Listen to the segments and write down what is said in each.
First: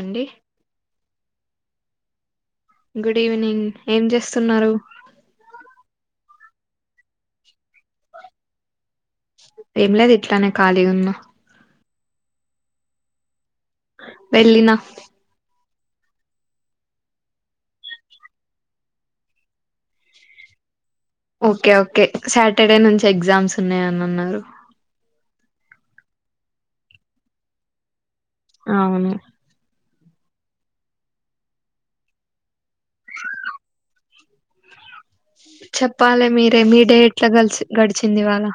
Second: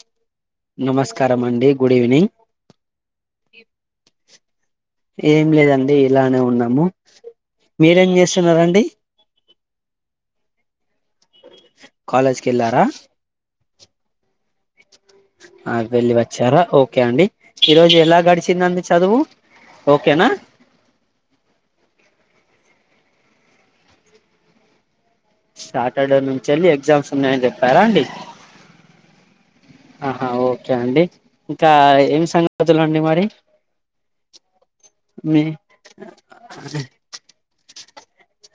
అండి నమస్కారం అండి. Good evening. గుడ్ ఈవెనింగ్ ఏం చేస్త స్తున్నారు. ఏం లేదండి ఇలానే ఉన్నా మో మీరేం చేస్తున్నారండి. ఏమ్ లేదు ఇట్లానే కాలిగున్న కాలేజ్కెళ్ళారా వెళ్ళిన ఆ వెళ్ళి వచ్చారా ఓకే అండి ఈరోజు ఎలా గడిచిందండి చదువు ఓకేనా ఓకే ఓకే సాటర్డే నుంచి ఎగ్జామ్స్ ఉన్నాయని అన్నారు. సాటర్డే నుంచి ఎళ్ళి ఎగ్జామ్స్ ఉన్నాయని చెప్పారా అండి. అవును. ఆహా ఓకే అండి ఇంకా ఏమి సంగతులు అండి మరి మీ చెప్పాలి మీరే మీ డే ఎట్లా కలిసి గడిచింది ఇవాళ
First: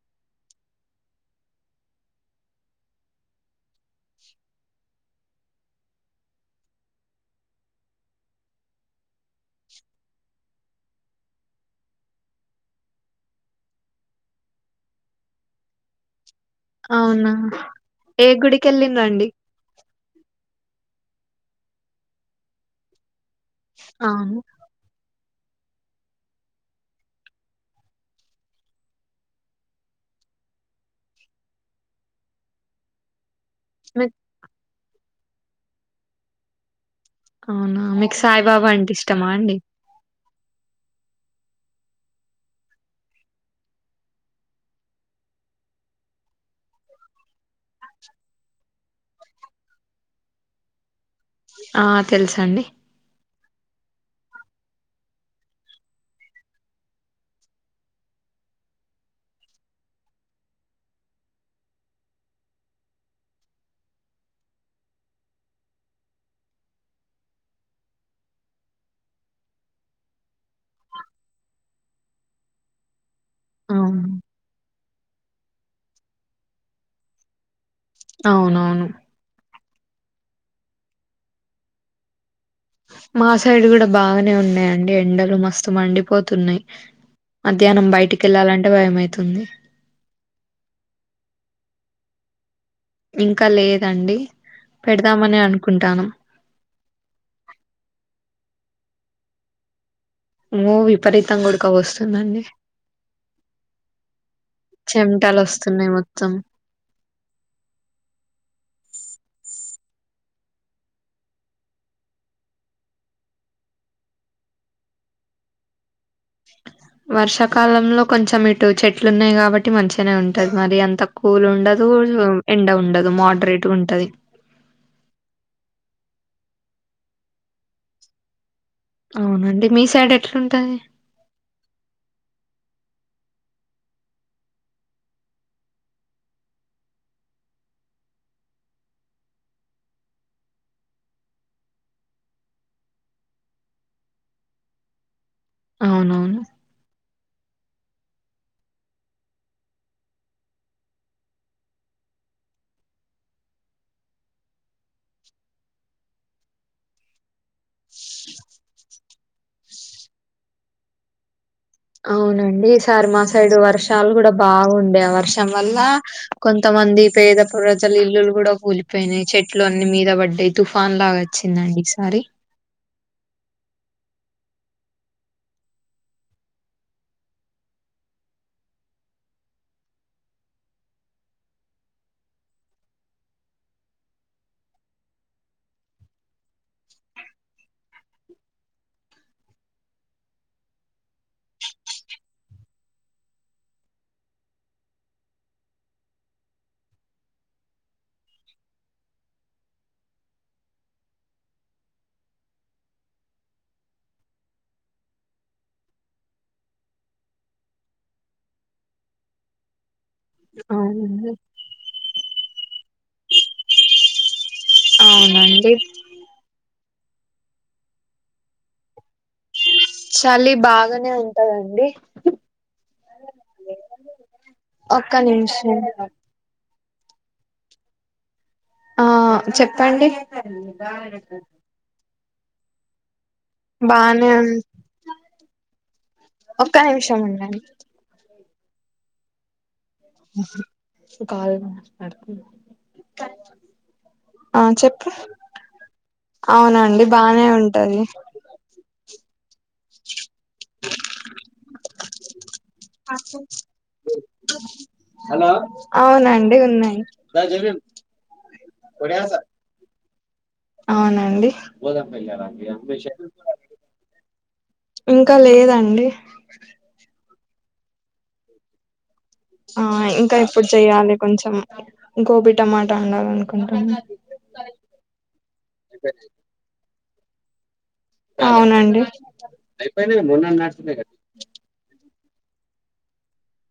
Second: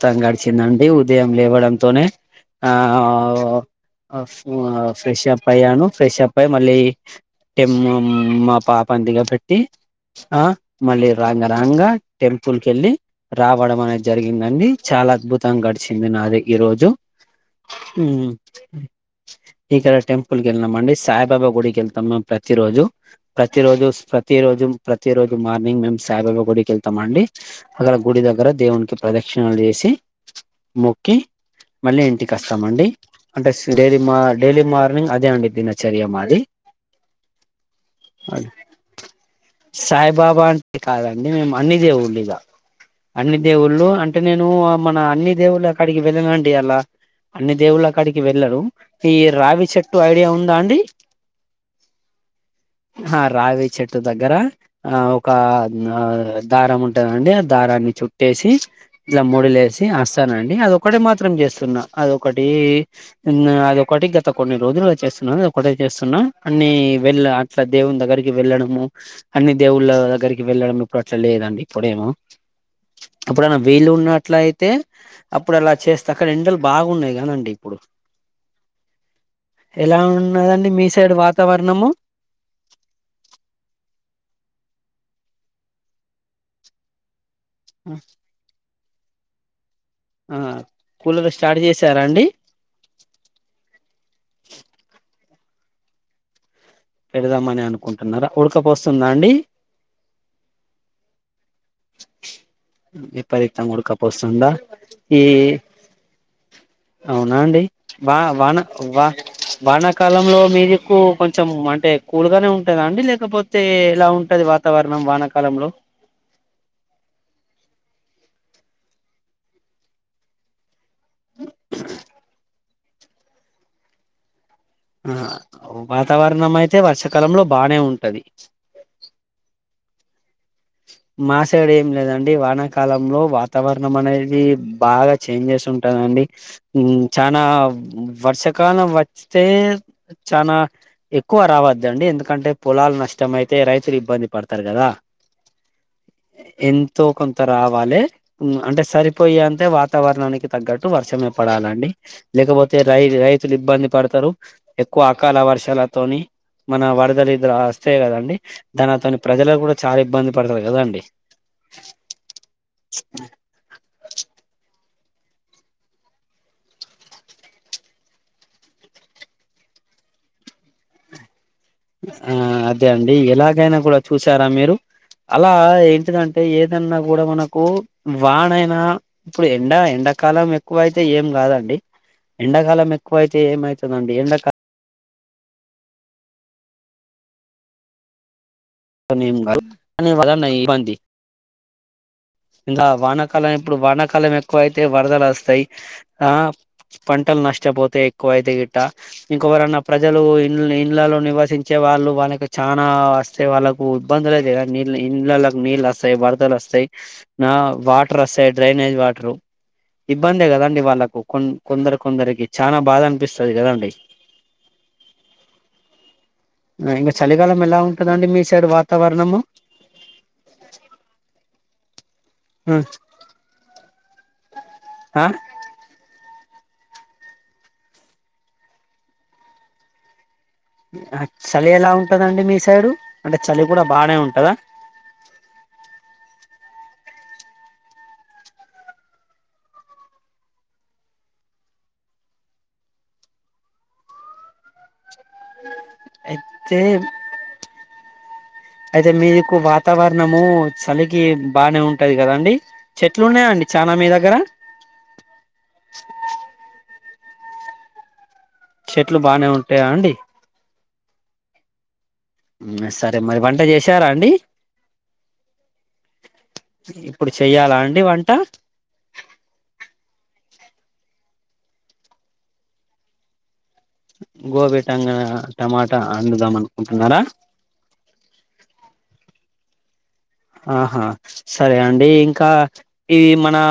మొత్తం గడిచిందండి ఉదయం లేవడంతోనే ఆ ఆ ఫ్రెష్ప్ అయ్యాను ఫ్రెష్ అప్ అయి మళ్ళీ టెమ్ మా పాపని దిగ పెట్టి ఆ మళ్ళీ రంగారంగా టెంపుల్ కి వెళ్ళి రావడం అనేది జరిగిందండి. చాలా అద్భుతంగా గడిచింది నాది ఈ రోజు అవునా ఊ ఏ గుడికి వెళ్ళిండ్రండి ఈక ఇ టెంపుల్ కెల్నాం అండి సా సాయిబాబా గుడికి వెళ్తాం మేము ప్రతిరోజు ప్రతి రోజు స్ ప్రతి అవును రోజు ప్రతి రోజు మార్నింగ్ మేము సాయిబాబా గుడికి వెళ్తామండి. అక్కడ గుడి దగ్గర దేవునికి ప్రదక్షిణలు చేసి మొక్కి మళ్ళీ ఇంటికి వస్తామండి. అంటే స్ డైలీ మీకు డైలీ మార్నింగ్ అద్ ఇదే అండి దినచర్య మాది అవునా మీకు సాయిబాబా అంటే ఇష్టమా అండి. సాయిబాబా అంటే కాదండి మేము అన్ని దేవుళ్ళు ఇగ అన్ని దేవుళ్ళు అంటే నేను మన అన్ని దేవుళ్ళ అక్కడికి వెళ్ళన అండి అలా అన్ని దేవుళ్ళ కాడికి వెళ్ళను ఈ రావి చెట్టు ఐడియా ఉందా అండి. ఆ తెలుసండి. రావే చెట్టు దగ్గర ఆ ఒక దారం ఉంటందండి ఆ దారాన్ని చుట్టేసి ఇలా ముడులేసి వస్తానండి అదొకటిే మాత్రం చేస్తున్నా అదొకటి అదోకటి గత కొన్ని రోజులు చేస్తున్నా అదొ ఒకటే చేస్తున్నా అన్ని వెళ్ళ అట్లా దేవుని దగ్గరికి వెళ్ళడము. అన్ని దేవుళ్ళ దగ్గరికి వెళ్ళడం ఇప్పుడు అట్లా లేదండి. ఇప్పుడేమో ఎప్పుడన్న అవును వీలున్నట్లయితే అప్పుడు అలా చేస్తే అక్కడ ఎండలు బాగున్నాయి కదండి ఇప్పుడు అవునవును. ఎలా ఉన్నదండి మీ సైడ్ వాతావరణము. మా సైడ్ కూడా బాగానే ఉన్నాయండి ఎండలు మస్తు మండిపోతున్నాయి. మధ్యాహ్నం బయటికెళ్ళాలంటే భయమైతుంది ఆ కూలర్ స్టార్ట్ చేసారా అండి ఇంకా లేదండి పెడదామని అనుకుంటాను పెడదామని అనుకుంటున్నారా ఉడకపోస్తుందా అండి మో విపరీతంగా ఉడ్ విపరీతంగా ఉడకపో వస్తుందా ఈ చెమటలు వస్తున్నాయి మొత్తం అవునా అండి వా వాన వా వానాకాలంలో మీదిక్కు కొంచెం అంటే కూల్గానే ఉంటందా అండి లేకపోతే ఎలా ఉంటది వాతావరణం వానాకాలంలో వర్షాకాలంలో కొంచెం ఇటు చెట్లు ఉన్నాయి కాబట్టి మంచిగానే ఉంటది మరి అంత కూల్ ఉండదు ఎండ ఉండదు ఉండదు మోడరేట్గా ఉంటది ఆ వాతావరణం అయితే వర్షాకాలంలో బానే ఉంటది అవునండి మీ సైడ్ ఎట్లుంటది మా సైడ్ ఏం లేదండి వాన కాలంలో వాతావరణం అనేది బాగా చేంజెస్ ఉంటుందండి చనా వర్షాకాలం వస్తే చానా ఎక్కువ రావద్దండి ఎందుకంటే పొలాలు నష్టం అయితే రైతులు ఇబ్బంది పడతారు కదా అవునవును ఎంతో కొంత రావాలే అంటే సరిపోయి అంటే వాతావరణానికి తగ్గట్టు వర్షమే పడాలండి లేకపోతే రై రైతులు ఇబ్బంది పడతారు ఎక్కువ అకాల వర్షాలతోని మన వరదలు ఇదురు వస్తేయి కదండి దానితోని ప్రజలకు కూడా చాలా ఇబ్బంది పడతారు కదా అండి అవునండి ఈసారి మా సైడు వర్షాలు కూడా బాగుండే వర్షం వల్ల కొంతమంది పేద ప్రజలు ఇల్లులు కూడా కూలిపోయినాయి చెట్లు అన్ని మీద పడ్డాయి తుఫాన్ లాగాచ్చ ఆ అదే అండి ఎలాగైనా కూడా చూసారా మీరు అలా ఏంటిదంటే ఏదన్నా కూడా మనకు వానైనా ఇప్పుడు ఎండ ఎండాకాలం ఎక్కువైతే ఏం కాదండి ఎండాకాలం ఎక్కువైతే ఏమవుతుందండి ఎండకాలం నీ వలన ఇబ్బంది ఇంకా వానాకాలం ఇప్పుడు వానాకాలం ఎక్కువ అయితే వరదలు వస్తాయి ఆ పంటలు నష్టపోతాయి ఎక్కువైతే గిట్టా ఇంకొవరన్నా ప్రజలు ఇ ఇళ్ళలో నివసించే వాళ్ళు వాళ్ళకి చానా వస్తాయి వాళ్ళకు ఇబ్బందులు అయిత కదా నీళ్ళ ఇళ్ళకి నీళ్ళు వస్తాయి వరదలు వస్తాయి నా వాటర్ వస్తాయి డ్రైనేజ్ వాటరు ఇబ్బంది కదండి వాళ్ళలకు అవునండి కొ కొందరు కొందరికి చానా బాధ అనిపిస్తుంది కదండి అవునండి ఇంకా చలికాలం ఎలా ఉంటుందండి మీ సైడ్ వాతావరణం చలి బాగానే ఉంటదండి ఒక్క ఆ నిమిషం ఆ చెప్పండి చలి ఎలా ఉన్ కదండి మీసైడు అంటే చలి కూడా బానే ఉంటందా ఒక్క నిమిషం ఉండడి ఆ చెప్పు అయితే అవునండి బానే ఉంటది జ మీ వాతావరణము చలికి బానే ఉం ఉంటది కదండీ అవునండి ఉన్నాయ్ దా జై భీమ్ చెట్లు బానే ఉంటాయా అండి అండి సరే మరి వంట చేశారా అండి ఇంకా లేదండి ఇప్పుడు చెయ్యాలా అండి వంట ఆ ఇంకా ఇప్పుడు చేయాలి కొంచం గోబీ టమాటా వండాలనుకున్ గోబి టంగన్ టమాటా అండుదామను కుంటున్నరా అవునండి ఆహా సరే అండీ ఇంకా ఇది మనా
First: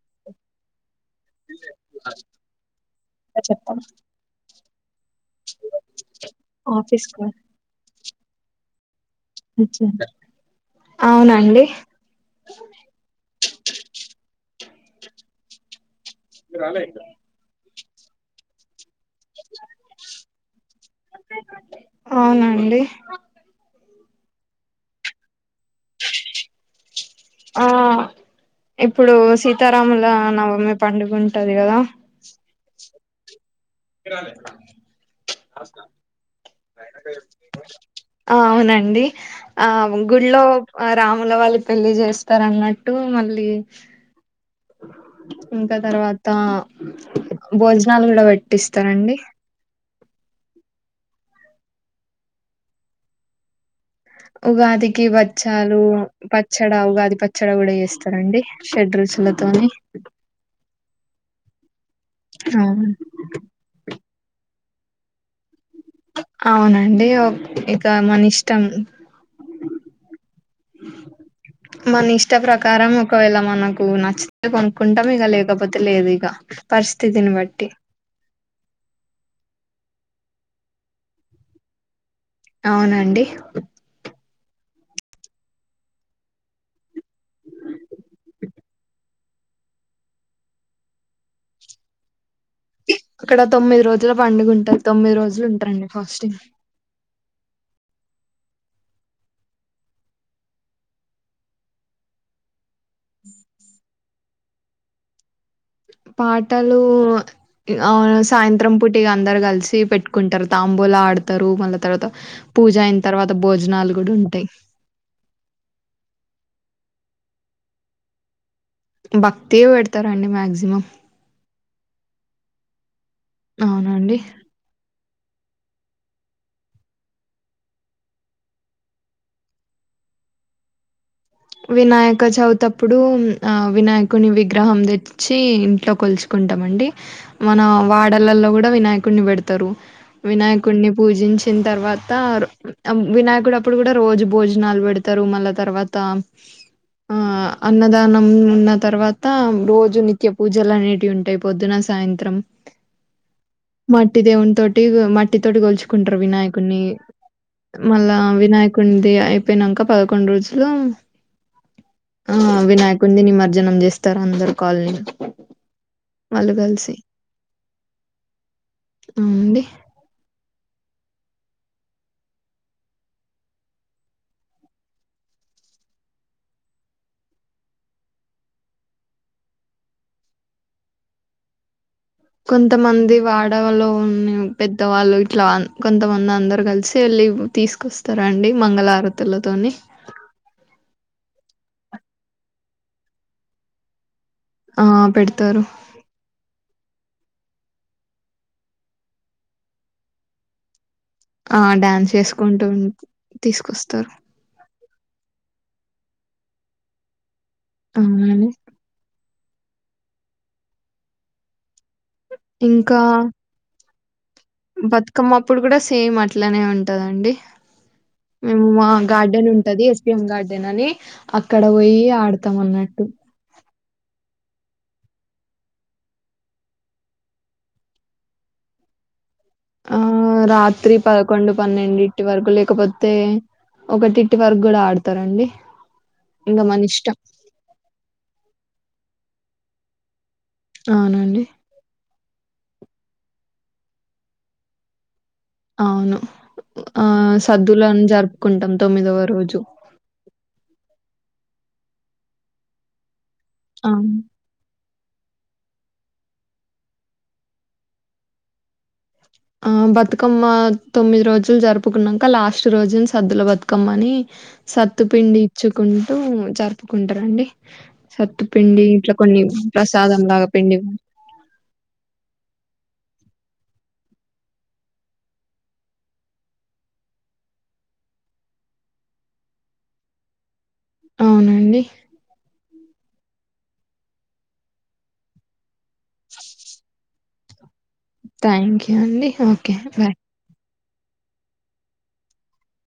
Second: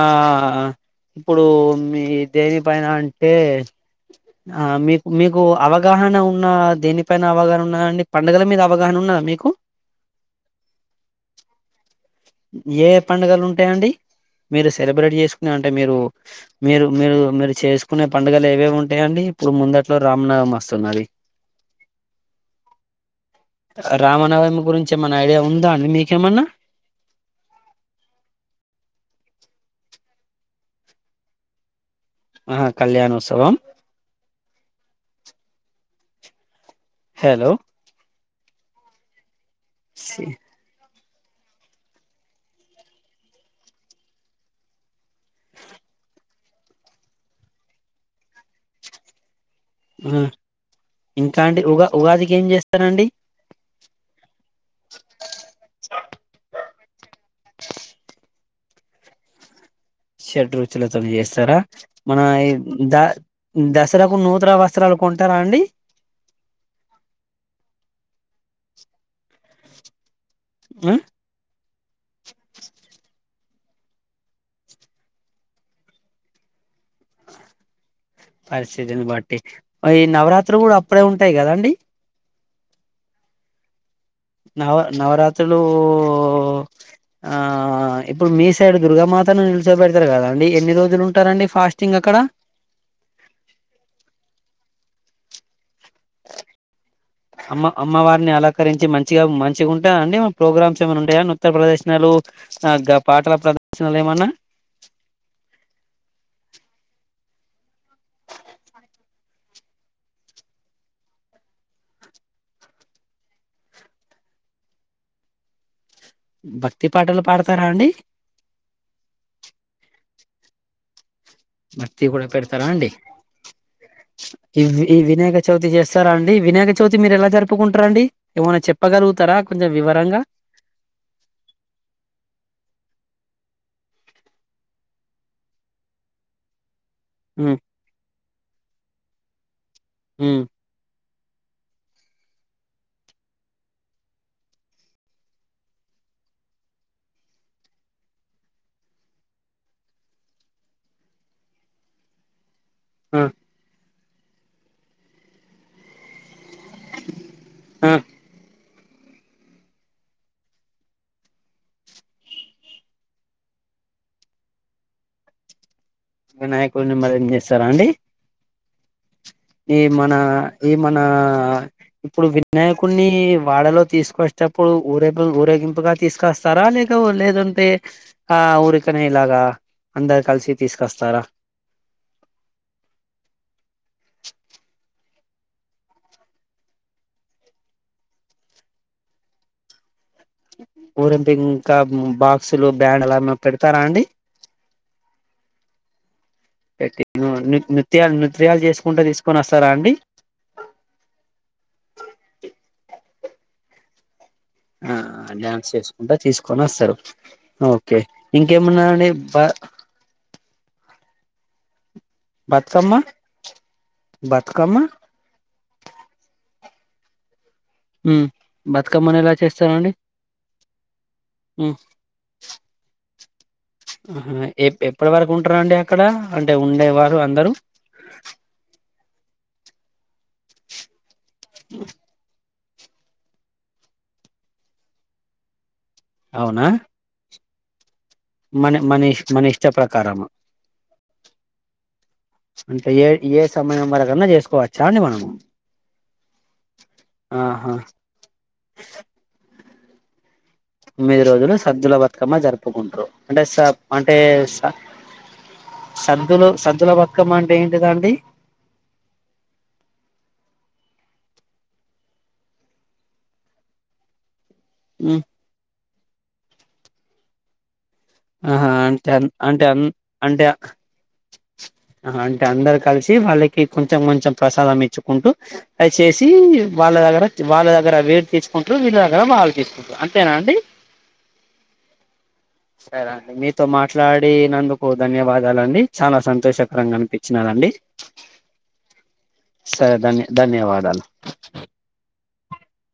ఇప్పుడు మీ దేనిపైన అంటే చెప్ప ఆ మీక్ మీకు అవగాహన ఉన్నా ఆఫీస్ దేనిపైన అవగాహన ఉన్నదండి పండగల మీద అవగాహన ఉన్నదా మీకు ఆ ఏ పండుగలు ఉంటాయండి మీరు సెలబ్రేట్ చేసుకుని అంటే మీరు మీరు మీరు మీరు చేస్ కునే పండగలు ఏవేవ్ ఉన్ ఉంటాయ్ అండి ఇప్పుడు ముంగట్లో రామ్ నవమి వస్తున్నది అవునండి రామనవమి గురించి ఏమన్న ఐడియా ఉందా అండి మీకేమన్నా ఆ ఇప్ ఇప్పుడు సీతారాముల నవమి పండుగ ఉంటది కదా ఆ కళ్యాణోత్సవం ాల హలో ఆ అవునండి ఆ గుళ్ళో అ రాముల వాళ్ళి పెళ్లి చేస్తారన్నట్టు మళ్ళీ ఇంకా తర్వాత తా భోజనాలు గుడా పెట్టిస్తారండి హుమ్ ఇంకా అండి ఉగ ఉగాదికి ఏం చేస్తారండి ఉగాదికి బచ్చాలు పచ్చడా ఉగాది పచ్చడా కూడా చేస్తారండి షడ్రుచులతోని షడ్ రుచులతోని చేస్తారా మన అవును ద దసరాకు నూత రా వస్త వస్త్రాలు కొంటారా అండి అవునండి ఇక మన ఇష్టం ఆ మన ఇష్ట ప్రకారం ఒకవేళ మనకు నాకు నచ్చితే కొనుక్కుంటాం ఇగ లేకపోతే లేదు ఇగ పరిస్థితిని బట్టి ఐ నవరాత్రి కూడా అప్పుడే ఉంటాయి కదాండి అవునండి నవ నవరాత్రులు ఆ ఇప్పుడు మీ సైడ్ దుర్గామాతను నిలిచో పెెడతారు కదా అండి ఎన్ని రోజులు ఉంటారండి ఫాస్టింగ్ అక్కడ అక్కడ తొమ్మిది రోజుల పండుగ ఉంటారు తొమ్మిది రోజులు ఉంటారండి ఫాస్టింగ్ అమ్మ అమ్మవారిని అలంకరించి మంచిగా మంచిగా ఉంటా అండి ప్రోగ్రామ్స్ ఏమైనా ఉంటాయా ఉత్తర ప్రదర్శనలు ఆ పాటల ప్రదర్శనలు ఏమన్నా పాటలు ఆ సాయంత్రం పూట ఇగ అందరు కలిసి పెట్టుకుంటారు తాంబూలా ఆడతారు మళ్ళా తర్వాత పూజ అయిన తర్వాత భోజనాలు కూడా ఉంటాయి భక్తి పాటలు పాడతారా అండి భక్తివే పెడతారండి మాక్సిమం భక్తివి కూడా పెడతారా అండి అవునండి ఈ ఈ వినాయక చవితి చేస్తారా అండి వినాయక చవితి మీరు ఎలా జరుపుకుంటారండి ఏమైనా చెప్పగలుగుతారా కొంచెం వివరంగా వినాయక చవివుతప్పుడు ఆ వినాయకుని విగ్రహం తెచ్చి ఇంట్లో కొలుచుకుంటాం అండి ఉమ్ మన వాడలల్లో కూడా వియకుడిని వెడు తరు ఉమ్ వినాయకుడిని పూజించిన తర్వాత వినాయకుడు అప్పుడు కూడా రోజు భోజనాలు పెడతారు మళ్ళా తర్వాత ఆ అన్నదానం ఉన్న తర్వాత రోజు నిత్య పూజలు అనేటివి ఉంటాయి పొద్దున సాయంత్రం ఆ మట్టి దేవుని తోటి మట్టి తోటి గోల్చుకుంటారు వినాయక్ కున్ని ఆ మళ్ళా వినాయక కొంది అయిపోయినాక పదకొండు రోజులు ఆ వినాయకుండి నిమజ్జనం చేస్తారు అందరు కాల్ని వినాయకుడి ని మదం చేస్తారా అండి అండి ఈ మన ఈ మన ఇప్పుడు వినాయకుడిని వాడలో తీసుకొచ్చేటప్పుడు ఊరే ఊరేగింపుగా తీసుకొస్తారా లేక లేదంటే ఆ ఊరికనే ఇలాగా అందరు కలిసి తీసుకొస్తారా కొంతమంది వాడలో ఉ పెద్దవాళ్ళు ఇట్లా కొంతమంది అందరు కలిసి వెళ్ళి తీసుకొస్తారండి మంగళారతులతోని ఓలింపి ఇంకా బాక్సులు బ్యాండడ్లు ఏమ పెడతారా అండి ఆ పెడతారు పెట్టి నృత్యాలు నృత్యాలు చేసుకుంటే తీసుకొని వస్తారా అండి ఆ డ్యాన్స్ చేసుకుంటూ తీసుకొస్తారు ఆ డ్యాన్స్ చేసుకుంటా తీసుకొని వస్తరు ఓకే అవునండి ఇంకేమన్నా అండి బా బతుకమ్మ ఇంకా బతుకమ్మ బతుకమ్మ అప్పుడు గూడా సేమ్ అట్లనే ఉం టదండి మేము మా బతుకమ్మని ఎలా గార్డెన్ ఉంటది, చేస్తారండి ఎస్పిఎం గార్డెన్ అని అక్కడ ఉ ఒయి ఆడతం అన్నట్టు. ఆహా, ఎ ఎప్పటి వరకు ఉంట్రండి అక్కడ అంటే ఉండేవారు అందరూ. ఆ, రాత్రి ప కొండు పన్నెండిటి వరకు లెక్ కపొత్తే ఒకటి ఇటి వరకు గూడా ఆడతరండి ఇంగ అవునా మనిష్టం మన మనష్ మన ఇష్ట ప్రకారమ. అవునండి అంటే ఏ ఏ సమయం వరకన్నా జేసుకోవచ్చా అండి మనము అవును ఆ ఆహా సద్దులన్ జరుపుకుంటం తొమ్మిదవ రోజు ఇమ్మిది రోజులు సద్జుల బతుకమ్మ జరుపుకుంట్రు అంటే సాబ్ ఆ అంటే స సద్దులు సద్దుల బతుకమ్మ అంటే ఏంటిదండి. ఆ బతుకమ్మ తొమ్మిది రోజులు జరుపుకున్నంక లాస్ట్ రోజుని సద్దుల బతుకమ్మ అని హ్మ్ సత్తుపిండి ఇచ్చుకుని టూ జరుపుకుంటరండి ఆహా అంటే అం అంటే అం అంటే లాగా పిండి ఆహా అంటే అందరు కలిసి తి వాళ్ళకి కొంచెం కొంచెం ప్రసాదం ఇచ్చుకుంటూ, అది చేేసి వాళ్ళ దగర వాళ్ళ దగర రేట్ తీసుకుంటూ వీళ్ళ దగ్గర వాలు తీసుకుట్రు అంతేనా అండి. అవునండి. సరే అండి మీతో మాట్లాడీనందుకు ధన్యవాదాలండి, చానా సంతోషకరంగా అనిపించినాదండి థ్యాంక్ యూ అండి, ఓకే బాయ్. ధన్య [unintelligible]